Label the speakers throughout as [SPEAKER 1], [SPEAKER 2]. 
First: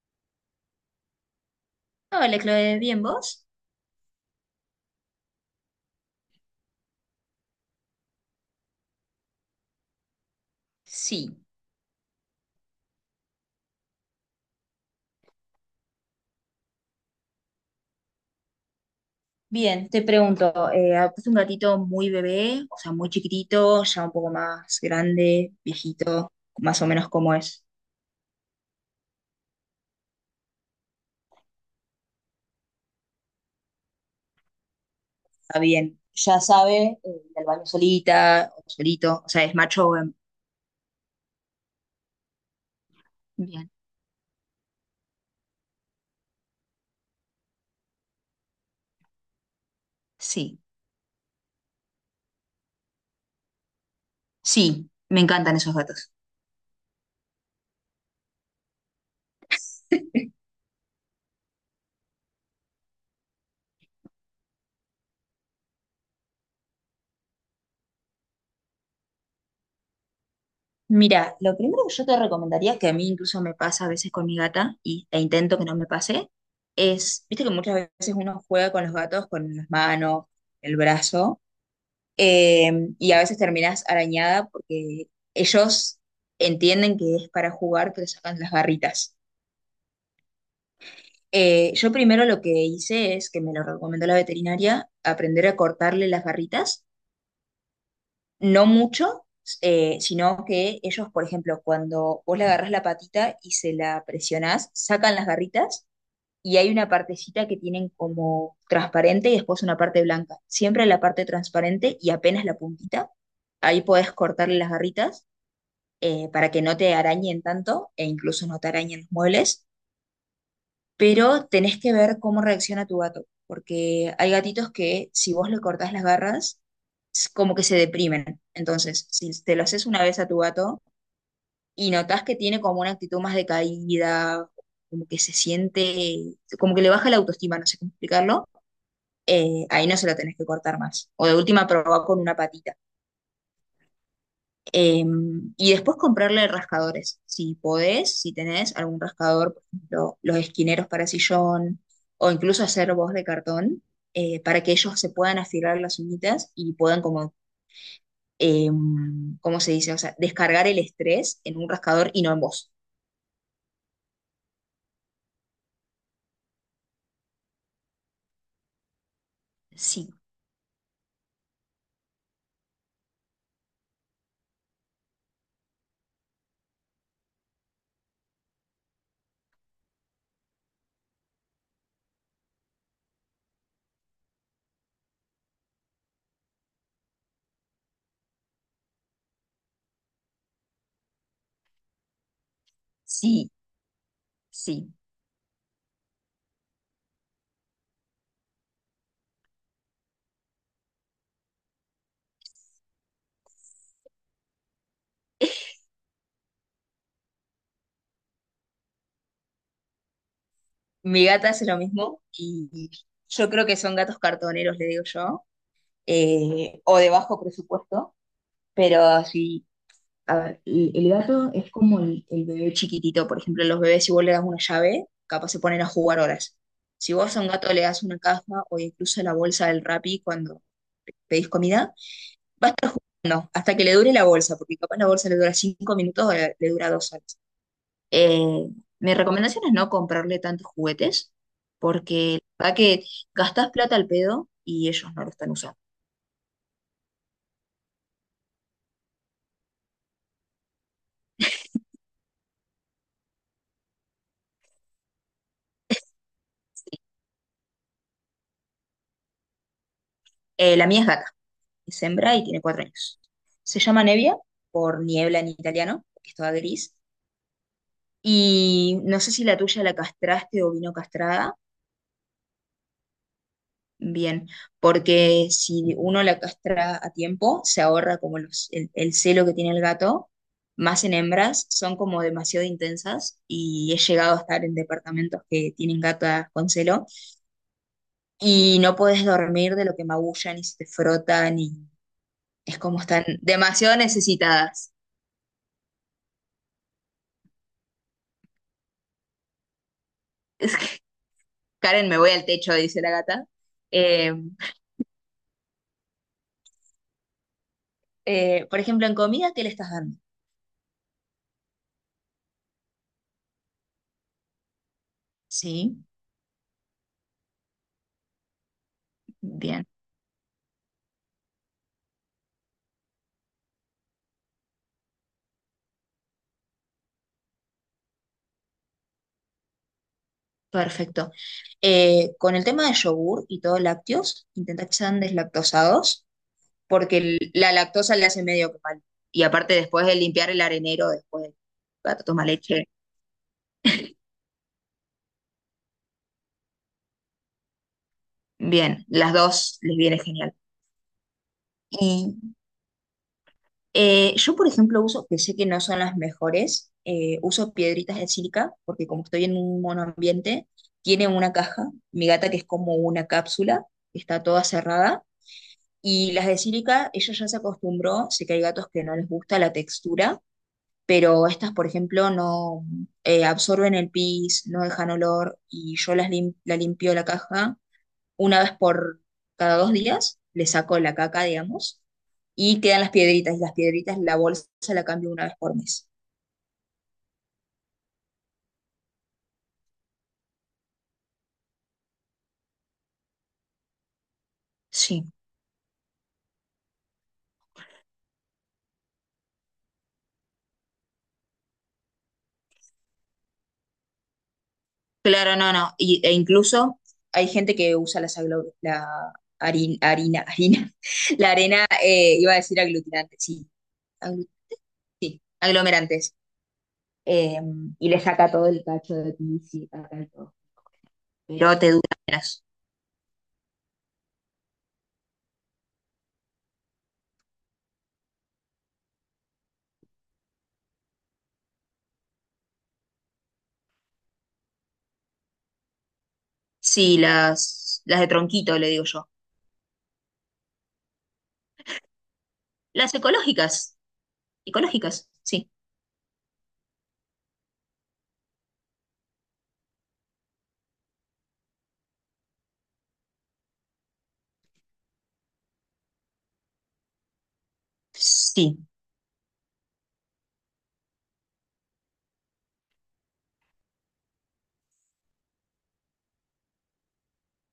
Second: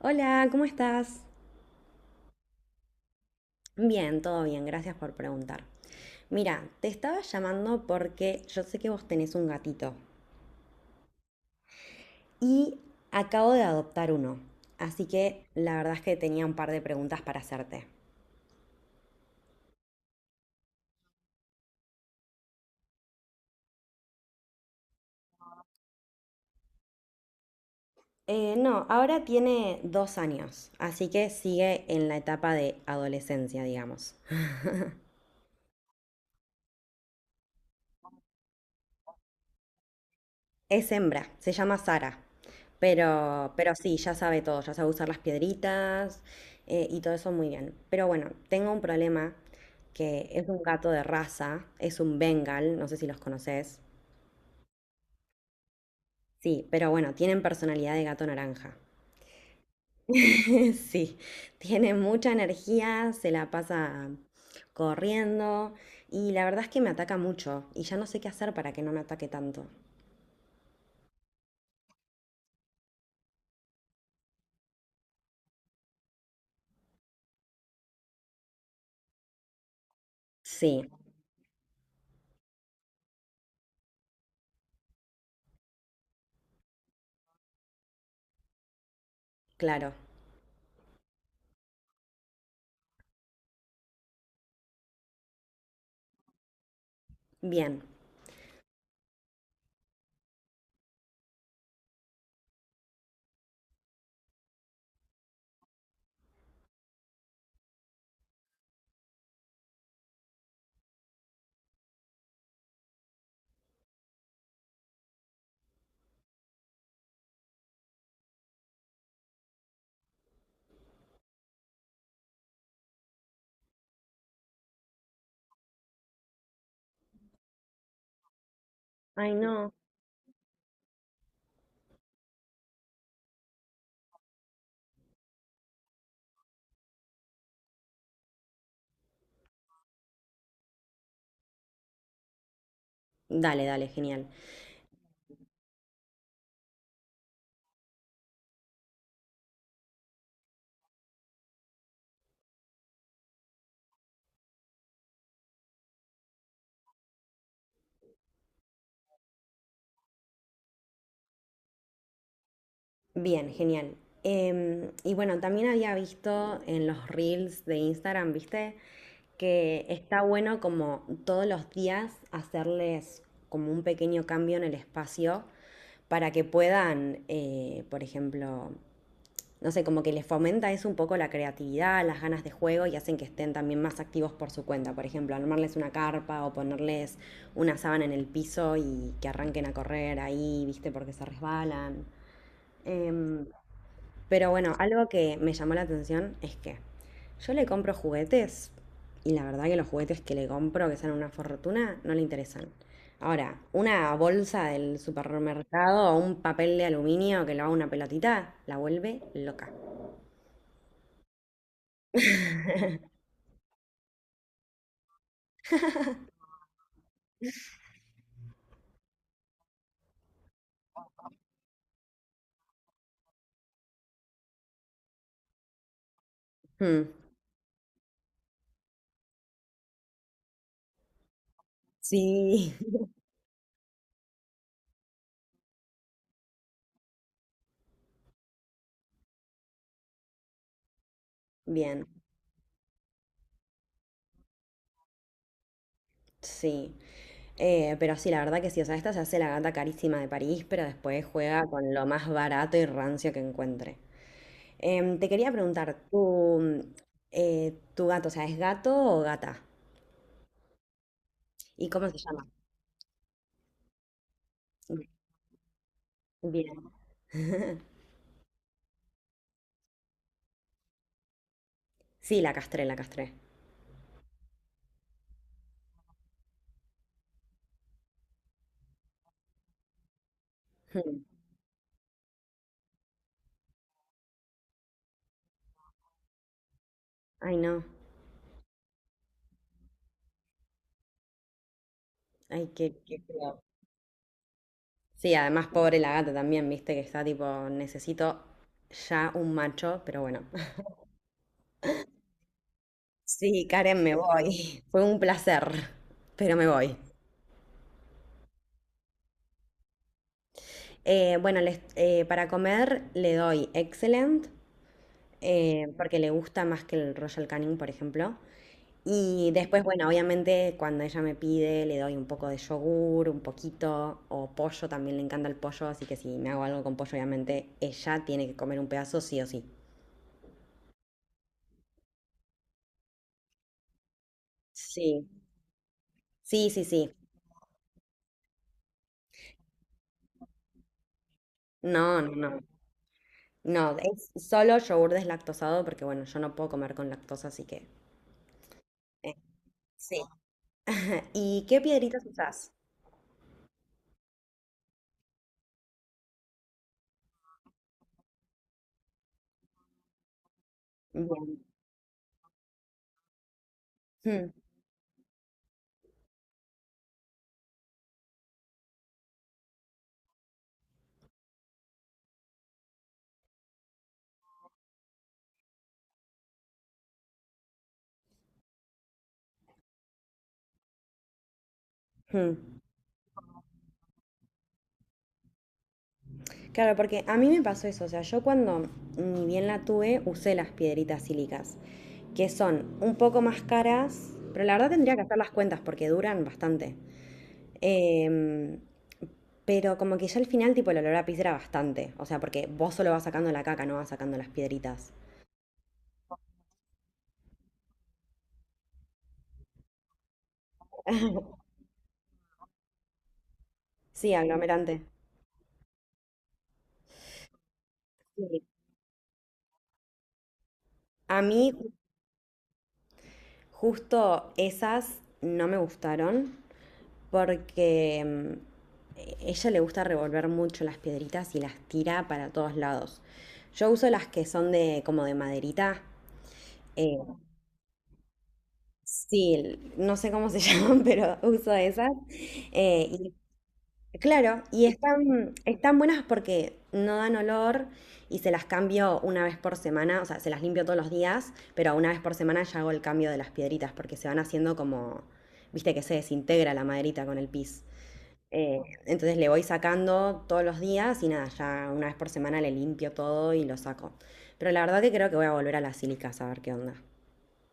[SPEAKER 1] Hola, ¿cómo estás?
[SPEAKER 2] Hola, Chloe, ¿bien vos?
[SPEAKER 1] Bien, todo bien, gracias por preguntar. Mira, te estaba llamando porque yo sé que vos tenés un gatito
[SPEAKER 2] Sí,
[SPEAKER 1] y acabo de adoptar uno, así que la verdad es que tenía un par de preguntas para hacerte.
[SPEAKER 2] bien, te pregunto, ¿adoptaste un gatito muy bebé, o sea, muy chiquitito, ya un poco más grande, viejito, más o menos cómo es?
[SPEAKER 1] No, ahora tiene 2 años, así que sigue en la etapa de adolescencia, digamos.
[SPEAKER 2] Está bien, ya sabe, ir al baño solita o solito, o sea, es macho o hembra.
[SPEAKER 1] Es hembra, se llama Sara. Pero,
[SPEAKER 2] Bien,
[SPEAKER 1] pero sí, ya sabe todo, ya sabe usar las piedritas y todo eso muy bien. Pero bueno, tengo un problema que es
[SPEAKER 2] sí,
[SPEAKER 1] un gato de raza, es un Bengal, no sé si los conoces.
[SPEAKER 2] sí, me encantan esos gatos.
[SPEAKER 1] Sí, pero bueno, tienen personalidad de gato naranja. Sí, tiene mucha energía, se la pasa corriendo y la verdad es que me ataca mucho y ya no sé qué hacer para que no me ataque tanto.
[SPEAKER 2] Mira, lo primero que yo te recomendaría, que a mí incluso me pasa a veces con mi gata, e intento que no me pase, es, viste que muchas veces uno juega con los gatos con las manos, el
[SPEAKER 1] Sí,
[SPEAKER 2] brazo. Eh, y a veces terminas arañada porque ellos entienden que es para jugar, pero sacan las barritas.
[SPEAKER 1] claro.
[SPEAKER 2] Yo primero lo que hice es, que me lo recomendó la veterinaria, aprender a cortarle las barritas,
[SPEAKER 1] Bien.
[SPEAKER 2] no mucho, sino que ellos, por ejemplo, cuando vos le agarrás la patita y se la presionás, sacan las garritas y hay una partecita que tienen como transparente y después una parte blanca. Siempre la parte transparente y apenas la puntita, ahí podés cortarle las garritas para que no te arañen tanto e incluso no te arañen los muebles, pero tenés que ver cómo reacciona tu gato, porque hay gatitos que si vos le cortás las garras, es como que se deprimen. Entonces, si
[SPEAKER 1] Ay,
[SPEAKER 2] te lo
[SPEAKER 1] no.
[SPEAKER 2] haces una vez a tu gato y notás que tiene como una actitud más decaída, como que se siente, como que le baja la autoestima, no sé cómo explicarlo, ahí no se lo tenés que cortar más. O de última, probá con una patita.
[SPEAKER 1] Dale, dale, genial.
[SPEAKER 2] Eh, y después comprarle rascadores, si podés, si tenés algún rascador, por ejemplo, los esquineros para sillón, o incluso hacer voz de cartón, para que ellos se puedan afilar las uñitas y puedan como, eh, ¿cómo se dice? O sea, descargar el estrés en un rascador y no en vos.
[SPEAKER 1] Bien, genial. Y bueno, también había visto en los reels de Instagram, ¿viste? Que
[SPEAKER 2] Sí,
[SPEAKER 1] está bueno como todos los días hacerles como un pequeño cambio en el espacio para que puedan, por ejemplo, no sé, como que les fomenta eso un poco la creatividad, las ganas de juego y hacen que estén también más activos por su cuenta. Por ejemplo, armarles una carpa o ponerles una sábana en el piso y que arranquen a correr ahí, ¿viste? Porque se resbalan. Em,
[SPEAKER 2] sí,
[SPEAKER 1] pero bueno,
[SPEAKER 2] sí.
[SPEAKER 1] algo que me llamó la atención es que yo le compro juguetes y la verdad que los juguetes que le compro, que salen una fortuna, no le interesan. Ahora, una bolsa del supermercado o un papel de aluminio que lo haga una pelotita, la vuelve loca.
[SPEAKER 2] Mi gata hace lo mismo y yo creo que son gatos cartoneros, le digo yo, o de bajo presupuesto, pero si. A ver, el gato es como el bebé chiquitito. Por ejemplo, los bebés, si vos le das una llave, capaz se ponen a jugar horas.
[SPEAKER 1] Hmm.
[SPEAKER 2] Si vos a un gato le das una caja o incluso la bolsa del Rappi cuando pedís comida, va a
[SPEAKER 1] Sí,
[SPEAKER 2] estar jugando hasta que le dure la bolsa, porque capaz la bolsa le dura 5 minutos o le dura 2 horas. Eh, Mi recomendación es no comprarle tantos juguetes,
[SPEAKER 1] bien,
[SPEAKER 2] porque la verdad que gastás plata al pedo y ellos no lo están usando.
[SPEAKER 1] sí. Pero sí, la verdad que sí, o sea, esta se hace la gata carísima de París, pero después juega con lo más barato y rancio que encuentre. Te quería preguntar, ¿tu gato, o sea, ¿es gato o gata?
[SPEAKER 2] La mía es gata.
[SPEAKER 1] ¿Y
[SPEAKER 2] Es
[SPEAKER 1] cómo se
[SPEAKER 2] hembra y
[SPEAKER 1] llama?
[SPEAKER 2] tiene 4 años. Se llama Nevia, por niebla en italiano, que es toda
[SPEAKER 1] Bien.
[SPEAKER 2] gris. Y no sé si la tuya la castraste o vino castrada.
[SPEAKER 1] Sí, la castré, la castré.
[SPEAKER 2] Bien, porque si uno la castra a tiempo, se ahorra como el celo que tiene el gato, más en
[SPEAKER 1] Hmm.
[SPEAKER 2] hembras, son como demasiado intensas y he llegado a estar en departamentos que tienen gatas con celo
[SPEAKER 1] Ay, no.
[SPEAKER 2] y no puedes dormir de lo que magullan y se te frotan y
[SPEAKER 1] Ay,
[SPEAKER 2] es
[SPEAKER 1] qué,
[SPEAKER 2] como
[SPEAKER 1] qué
[SPEAKER 2] están
[SPEAKER 1] feo.
[SPEAKER 2] demasiado necesitadas.
[SPEAKER 1] Sí, además, pobre la gata también, viste que está tipo, necesito ya un macho, pero bueno.
[SPEAKER 2] Karen, me voy al techo, dice la gata.
[SPEAKER 1] Sí, Karen, me
[SPEAKER 2] Eh,
[SPEAKER 1] voy. Fue un placer, pero me voy.
[SPEAKER 2] por ejemplo, en comida, ¿qué le estás dando?
[SPEAKER 1] Bueno, para comer le doy Excellent,
[SPEAKER 2] Sí,
[SPEAKER 1] porque le gusta más que el Royal Canin, por ejemplo. Y después,
[SPEAKER 2] bien,
[SPEAKER 1] bueno, obviamente cuando ella me pide, le doy un poco de yogur, un poquito, o pollo, también le encanta el pollo, así que si me hago algo con pollo, obviamente ella tiene que comer un pedazo sí o sí.
[SPEAKER 2] perfecto. Con el tema de yogur y todo lácteos, intenta que sean
[SPEAKER 1] Sí,
[SPEAKER 2] deslactosados,
[SPEAKER 1] sí, sí, sí.
[SPEAKER 2] porque la lactosa le hace medio que mal. Y aparte, después de limpiar el arenero, después el
[SPEAKER 1] No,
[SPEAKER 2] gato
[SPEAKER 1] no,
[SPEAKER 2] toma
[SPEAKER 1] no.
[SPEAKER 2] leche,
[SPEAKER 1] No, es solo yogur deslactosado porque, bueno, yo no puedo comer con lactosa, así que
[SPEAKER 2] bien, las
[SPEAKER 1] Eh,
[SPEAKER 2] dos les viene
[SPEAKER 1] sí.
[SPEAKER 2] genial.
[SPEAKER 1] ¿Y qué piedritas
[SPEAKER 2] Y
[SPEAKER 1] usás?
[SPEAKER 2] yo, por ejemplo, uso, que sé que no son las mejores, uso piedritas de sílica, porque como estoy en un monoambiente, tiene una
[SPEAKER 1] Bien.
[SPEAKER 2] caja, mi gata que es como una cápsula, está
[SPEAKER 1] Mm,
[SPEAKER 2] toda cerrada, y las de sílica, ella ya se acostumbró, sé que hay gatos que no les gusta la textura, pero estas, por ejemplo, no absorben el pis, no dejan olor, y yo la limpio la caja una vez por cada 2 días, le saco la caca, digamos,
[SPEAKER 1] mm.
[SPEAKER 2] y quedan las piedritas, y las piedritas, la bolsa la cambio una vez por mes.
[SPEAKER 1] Claro, porque a mí me pasó eso, o sea, yo cuando ni bien la tuve, usé las piedritas sílicas, que son un poco más caras, pero la verdad tendría que
[SPEAKER 2] Sí,
[SPEAKER 1] hacer las cuentas porque duran bastante. Em, pero como que ya al final, tipo, el olor a pis era bastante, o sea, porque vos solo vas sacando la caca, no vas sacando las piedritas.
[SPEAKER 2] claro, no, no, e incluso hay gente que usa la harina, la arena, iba a decir aglutinante, sí,
[SPEAKER 1] Sí,
[SPEAKER 2] aglu-
[SPEAKER 1] aglomerante.
[SPEAKER 2] sí, aglomerantes, eh, y le saca
[SPEAKER 1] Sí.
[SPEAKER 2] todo el cacho de aquí, sí, acá y todo.
[SPEAKER 1] A mí
[SPEAKER 2] Pero te duras.
[SPEAKER 1] justo esas no me gustaron, porque mm, ella le gusta revolver mucho las piedritas y las tira para todos lados. Yo uso las que son de como de maderita. eh,
[SPEAKER 2] Sí, las de tronquito, le digo yo.
[SPEAKER 1] sí, no sé cómo se llaman, pero uso esas. eh,
[SPEAKER 2] Las
[SPEAKER 1] y,
[SPEAKER 2] ecológicas,
[SPEAKER 1] claro, y
[SPEAKER 2] ecológicas,
[SPEAKER 1] están,
[SPEAKER 2] sí.
[SPEAKER 1] están buenas porque no dan olor y se las cambio una vez por semana, o sea, se las limpio todos los días, pero una vez por semana ya hago el cambio de las piedritas porque se van haciendo como, viste que se desintegra la maderita con el pis.
[SPEAKER 2] Sí.
[SPEAKER 1] Entonces le voy sacando todos los días y nada, ya una vez por semana le limpio todo y lo saco. Pero la verdad que creo que voy a volver a las sílicas a ver qué onda.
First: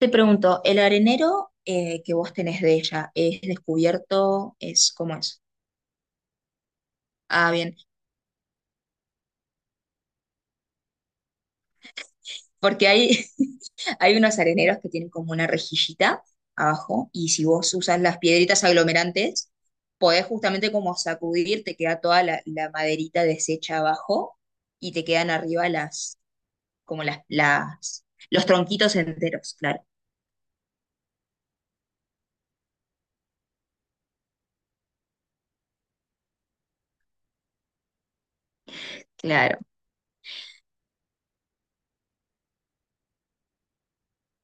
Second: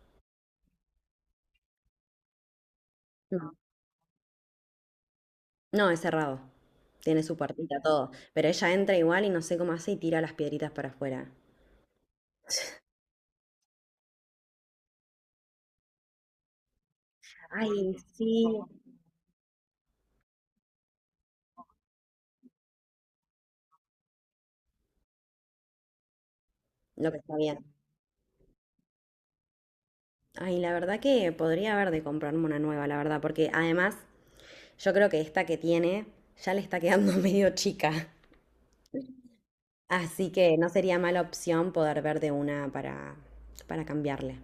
[SPEAKER 2] Te pregunto, ¿el arenero que vos tenés de ella es
[SPEAKER 1] No,
[SPEAKER 2] descubierto? ¿Es cómo es?
[SPEAKER 1] no, es cerrado. Tiene su
[SPEAKER 2] Ah, bien.
[SPEAKER 1] puertita, todo. Pero ella entra igual y no sé cómo hace y tira las piedritas para afuera.
[SPEAKER 2] Porque hay unos areneros que tienen como una rejillita abajo y si vos
[SPEAKER 1] Ay,
[SPEAKER 2] usas las
[SPEAKER 1] sí.
[SPEAKER 2] piedritas aglomerantes, podés justamente como sacudir, te queda toda la maderita deshecha abajo y te quedan arriba las, como
[SPEAKER 1] Lo que
[SPEAKER 2] las,
[SPEAKER 1] está bien.
[SPEAKER 2] las, los tronquitos enteros,
[SPEAKER 1] Ay, la verdad que podría haber de comprarme una nueva, la verdad, porque además yo creo que esta que tiene ya le está quedando medio chica.
[SPEAKER 2] claro.
[SPEAKER 1] Así que no sería mala opción poder ver de una para cambiarle.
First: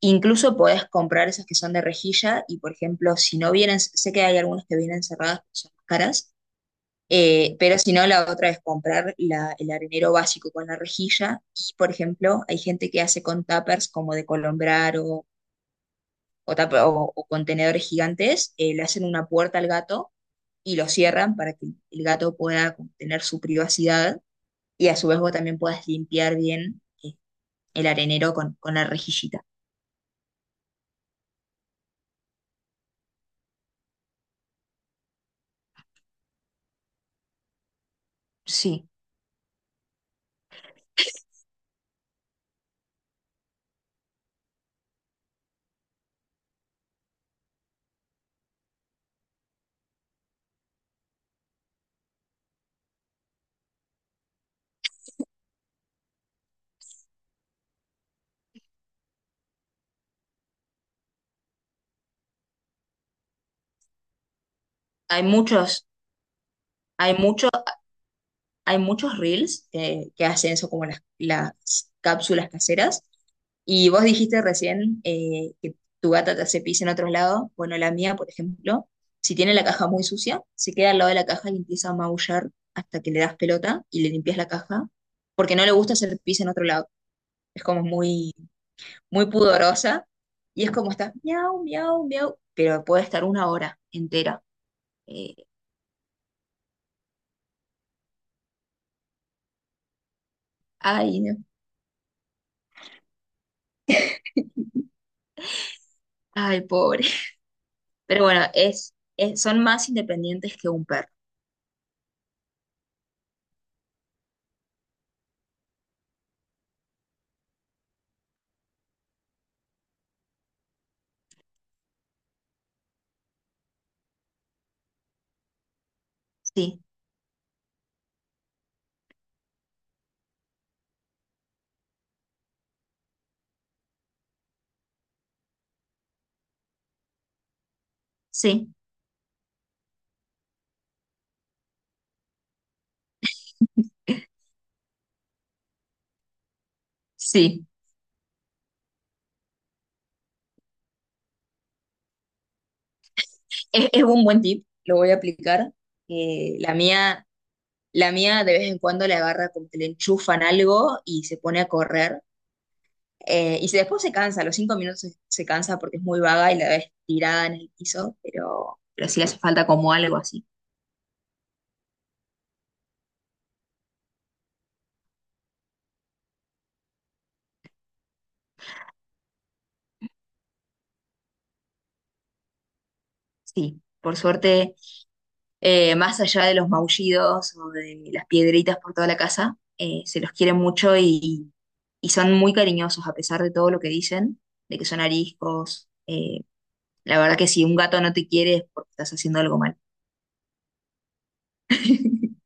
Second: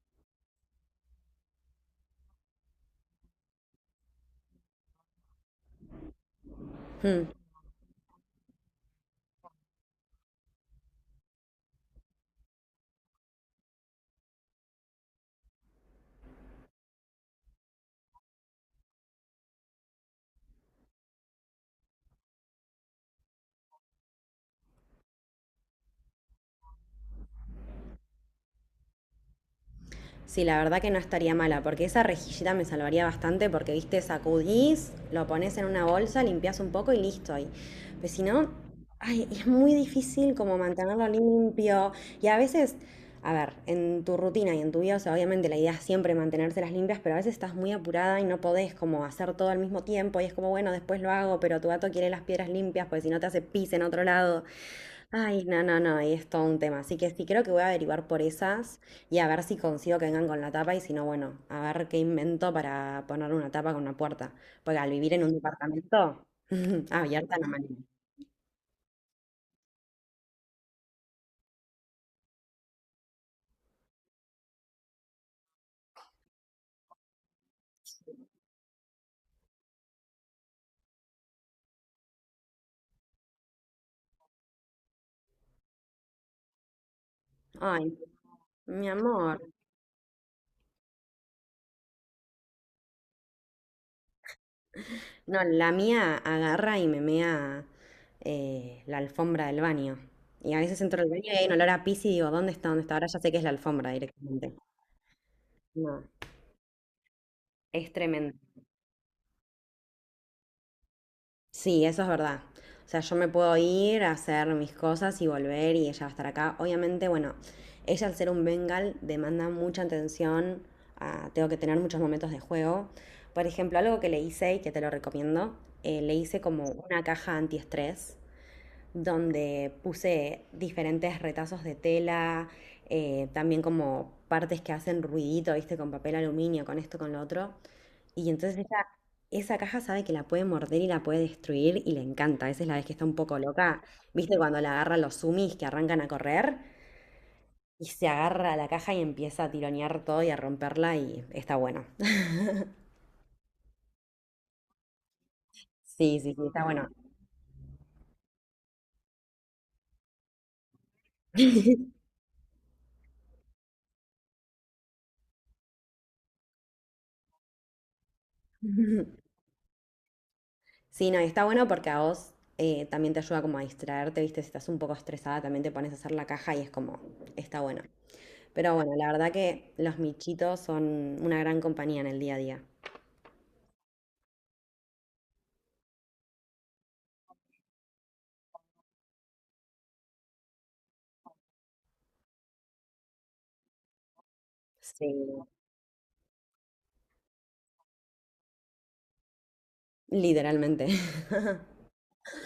[SPEAKER 2] Incluso podés comprar esas que son de rejilla y, por ejemplo, si no vienen, sé que hay algunas que vienen cerradas, que son más caras,
[SPEAKER 1] Mm.
[SPEAKER 2] pero si no, la otra es comprar el arenero básico con la rejilla y, por ejemplo, hay gente que hace con tuppers como de colombrar o contenedores gigantes, le hacen una puerta al gato y lo cierran para que el gato pueda como tener su privacidad y a su vez vos también puedas limpiar bien el arenero con la rejillita.
[SPEAKER 1] Sí, la verdad que no estaría mala, porque esa rejillita me salvaría bastante, porque viste, sacudís, lo pones en una bolsa, limpias un poco y listo. Y pues si no,
[SPEAKER 2] Sí,
[SPEAKER 1] ay, es muy difícil como mantenerlo limpio. Y a veces, a ver, en tu rutina y en tu vida, o sea, obviamente la idea es siempre mantenérselas limpias, pero a veces estás muy apurada y no podés como hacer todo al mismo tiempo. Y es como, bueno, después lo hago, pero tu gato quiere las piedras limpias, porque si no te hace pis en otro lado. Ay, no, no, no, ahí es todo un tema. Así que sí, creo que voy a averiguar por esas y a ver si consigo que vengan con la tapa y si no, bueno, a ver qué invento para poner una tapa con una puerta. Porque al vivir
[SPEAKER 2] hay
[SPEAKER 1] en un
[SPEAKER 2] muchos.
[SPEAKER 1] departamento,
[SPEAKER 2] Hay
[SPEAKER 1] abierta no
[SPEAKER 2] muchos
[SPEAKER 1] manera.
[SPEAKER 2] hay muchos reels que hacen eso como las cápsulas caseras. Y vos dijiste recién que tu gata te hace pis en otro lado. Bueno, la mía, por ejemplo, si tiene la caja muy sucia, se queda al lado de la caja y empieza a maullar hasta que le das pelota y le limpias la caja, porque no le gusta hacer pis en otro lado. Es como
[SPEAKER 1] Ay,
[SPEAKER 2] muy,
[SPEAKER 1] mi
[SPEAKER 2] muy
[SPEAKER 1] amor.
[SPEAKER 2] pudorosa y es como está, miau, miau, miau, pero puede estar una hora entera. Eh,
[SPEAKER 1] No, la mía agarra y me mea la alfombra del baño. Y a veces entro al
[SPEAKER 2] Ay,
[SPEAKER 1] baño y
[SPEAKER 2] no,
[SPEAKER 1] hay un olor a pis y digo, ¿dónde está? ¿Dónde está? Ahora ya sé que es la alfombra directamente. No,
[SPEAKER 2] ay, pobre.
[SPEAKER 1] es
[SPEAKER 2] Pero
[SPEAKER 1] tremendo.
[SPEAKER 2] bueno, son más independientes que un perro.
[SPEAKER 1] Sí, eso es verdad. O sea, yo me puedo ir a hacer mis cosas y volver y ella va a estar acá. Obviamente, bueno, ella al ser un Bengal demanda mucha atención, ah, tengo que tener muchos momentos de juego. Por ejemplo, algo que le hice y que te lo recomiendo, le hice como
[SPEAKER 2] Sí,
[SPEAKER 1] una caja antiestrés donde puse diferentes retazos de tela, también como partes que hacen ruidito, viste, con papel aluminio, con esto, con lo otro. Y entonces
[SPEAKER 2] sí,
[SPEAKER 1] esa, esa caja sabe que la puede morder y la puede destruir y le encanta. Esa es la vez que está un poco loca. ¿Viste cuando la agarran los sumis que arrancan a correr?
[SPEAKER 2] sí.
[SPEAKER 1] Y se agarra a la caja y empieza a tironear todo y a romperla y está bueno.
[SPEAKER 2] Es un buen tip, lo voy a aplicar.
[SPEAKER 1] Sí, sí, sí,
[SPEAKER 2] Eh,
[SPEAKER 1] está
[SPEAKER 2] la
[SPEAKER 1] bueno.
[SPEAKER 2] mía, la mía de vez en cuando le agarra como que le enchufan algo y se pone a correr. Y después se cansa, a los 5 minutos se cansa porque es muy vaga y la ves tirada en el piso, pero sí le hace falta como algo así.
[SPEAKER 1] Sí, no, y está bueno porque a vos también te ayuda como a distraerte, ¿viste? Si estás un poco estresada, también te pones a hacer la caja y es como, está bueno. Pero bueno, la verdad que los michitos son una gran compañía en el día a día.
[SPEAKER 2] Sí, por suerte más allá de los maullidos o de las piedritas por toda la casa, se los quiere mucho y, son muy cariñosos a pesar de todo lo que dicen, de que son
[SPEAKER 1] Sí,
[SPEAKER 2] ariscos. La verdad que si un gato no te quiere es porque estás haciendo algo mal.
[SPEAKER 1] literalmente.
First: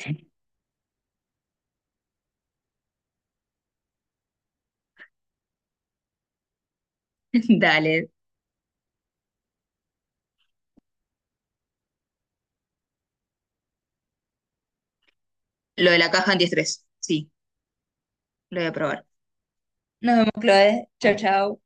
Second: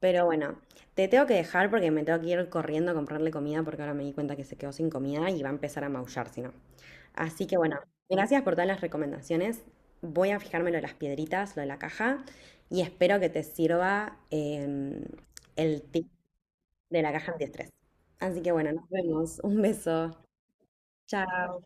[SPEAKER 1] Pero bueno, te tengo que dejar porque me tengo que ir corriendo a comprarle comida porque ahora me di cuenta que se quedó sin comida y va a empezar a maullar si no. Así que bueno,
[SPEAKER 2] Dale,
[SPEAKER 1] gracias por todas las recomendaciones. Voy a fijarme lo de las piedritas, lo de la caja y espero que te sirva el
[SPEAKER 2] lo de
[SPEAKER 1] tip
[SPEAKER 2] la caja antiestrés,
[SPEAKER 1] de la
[SPEAKER 2] sí,
[SPEAKER 1] caja antiestrés. Así que
[SPEAKER 2] lo voy
[SPEAKER 1] bueno,
[SPEAKER 2] a
[SPEAKER 1] nos
[SPEAKER 2] probar.
[SPEAKER 1] vemos. Un beso.
[SPEAKER 2] Nos vemos, Chloe. Chao, chao.
[SPEAKER 1] Chao.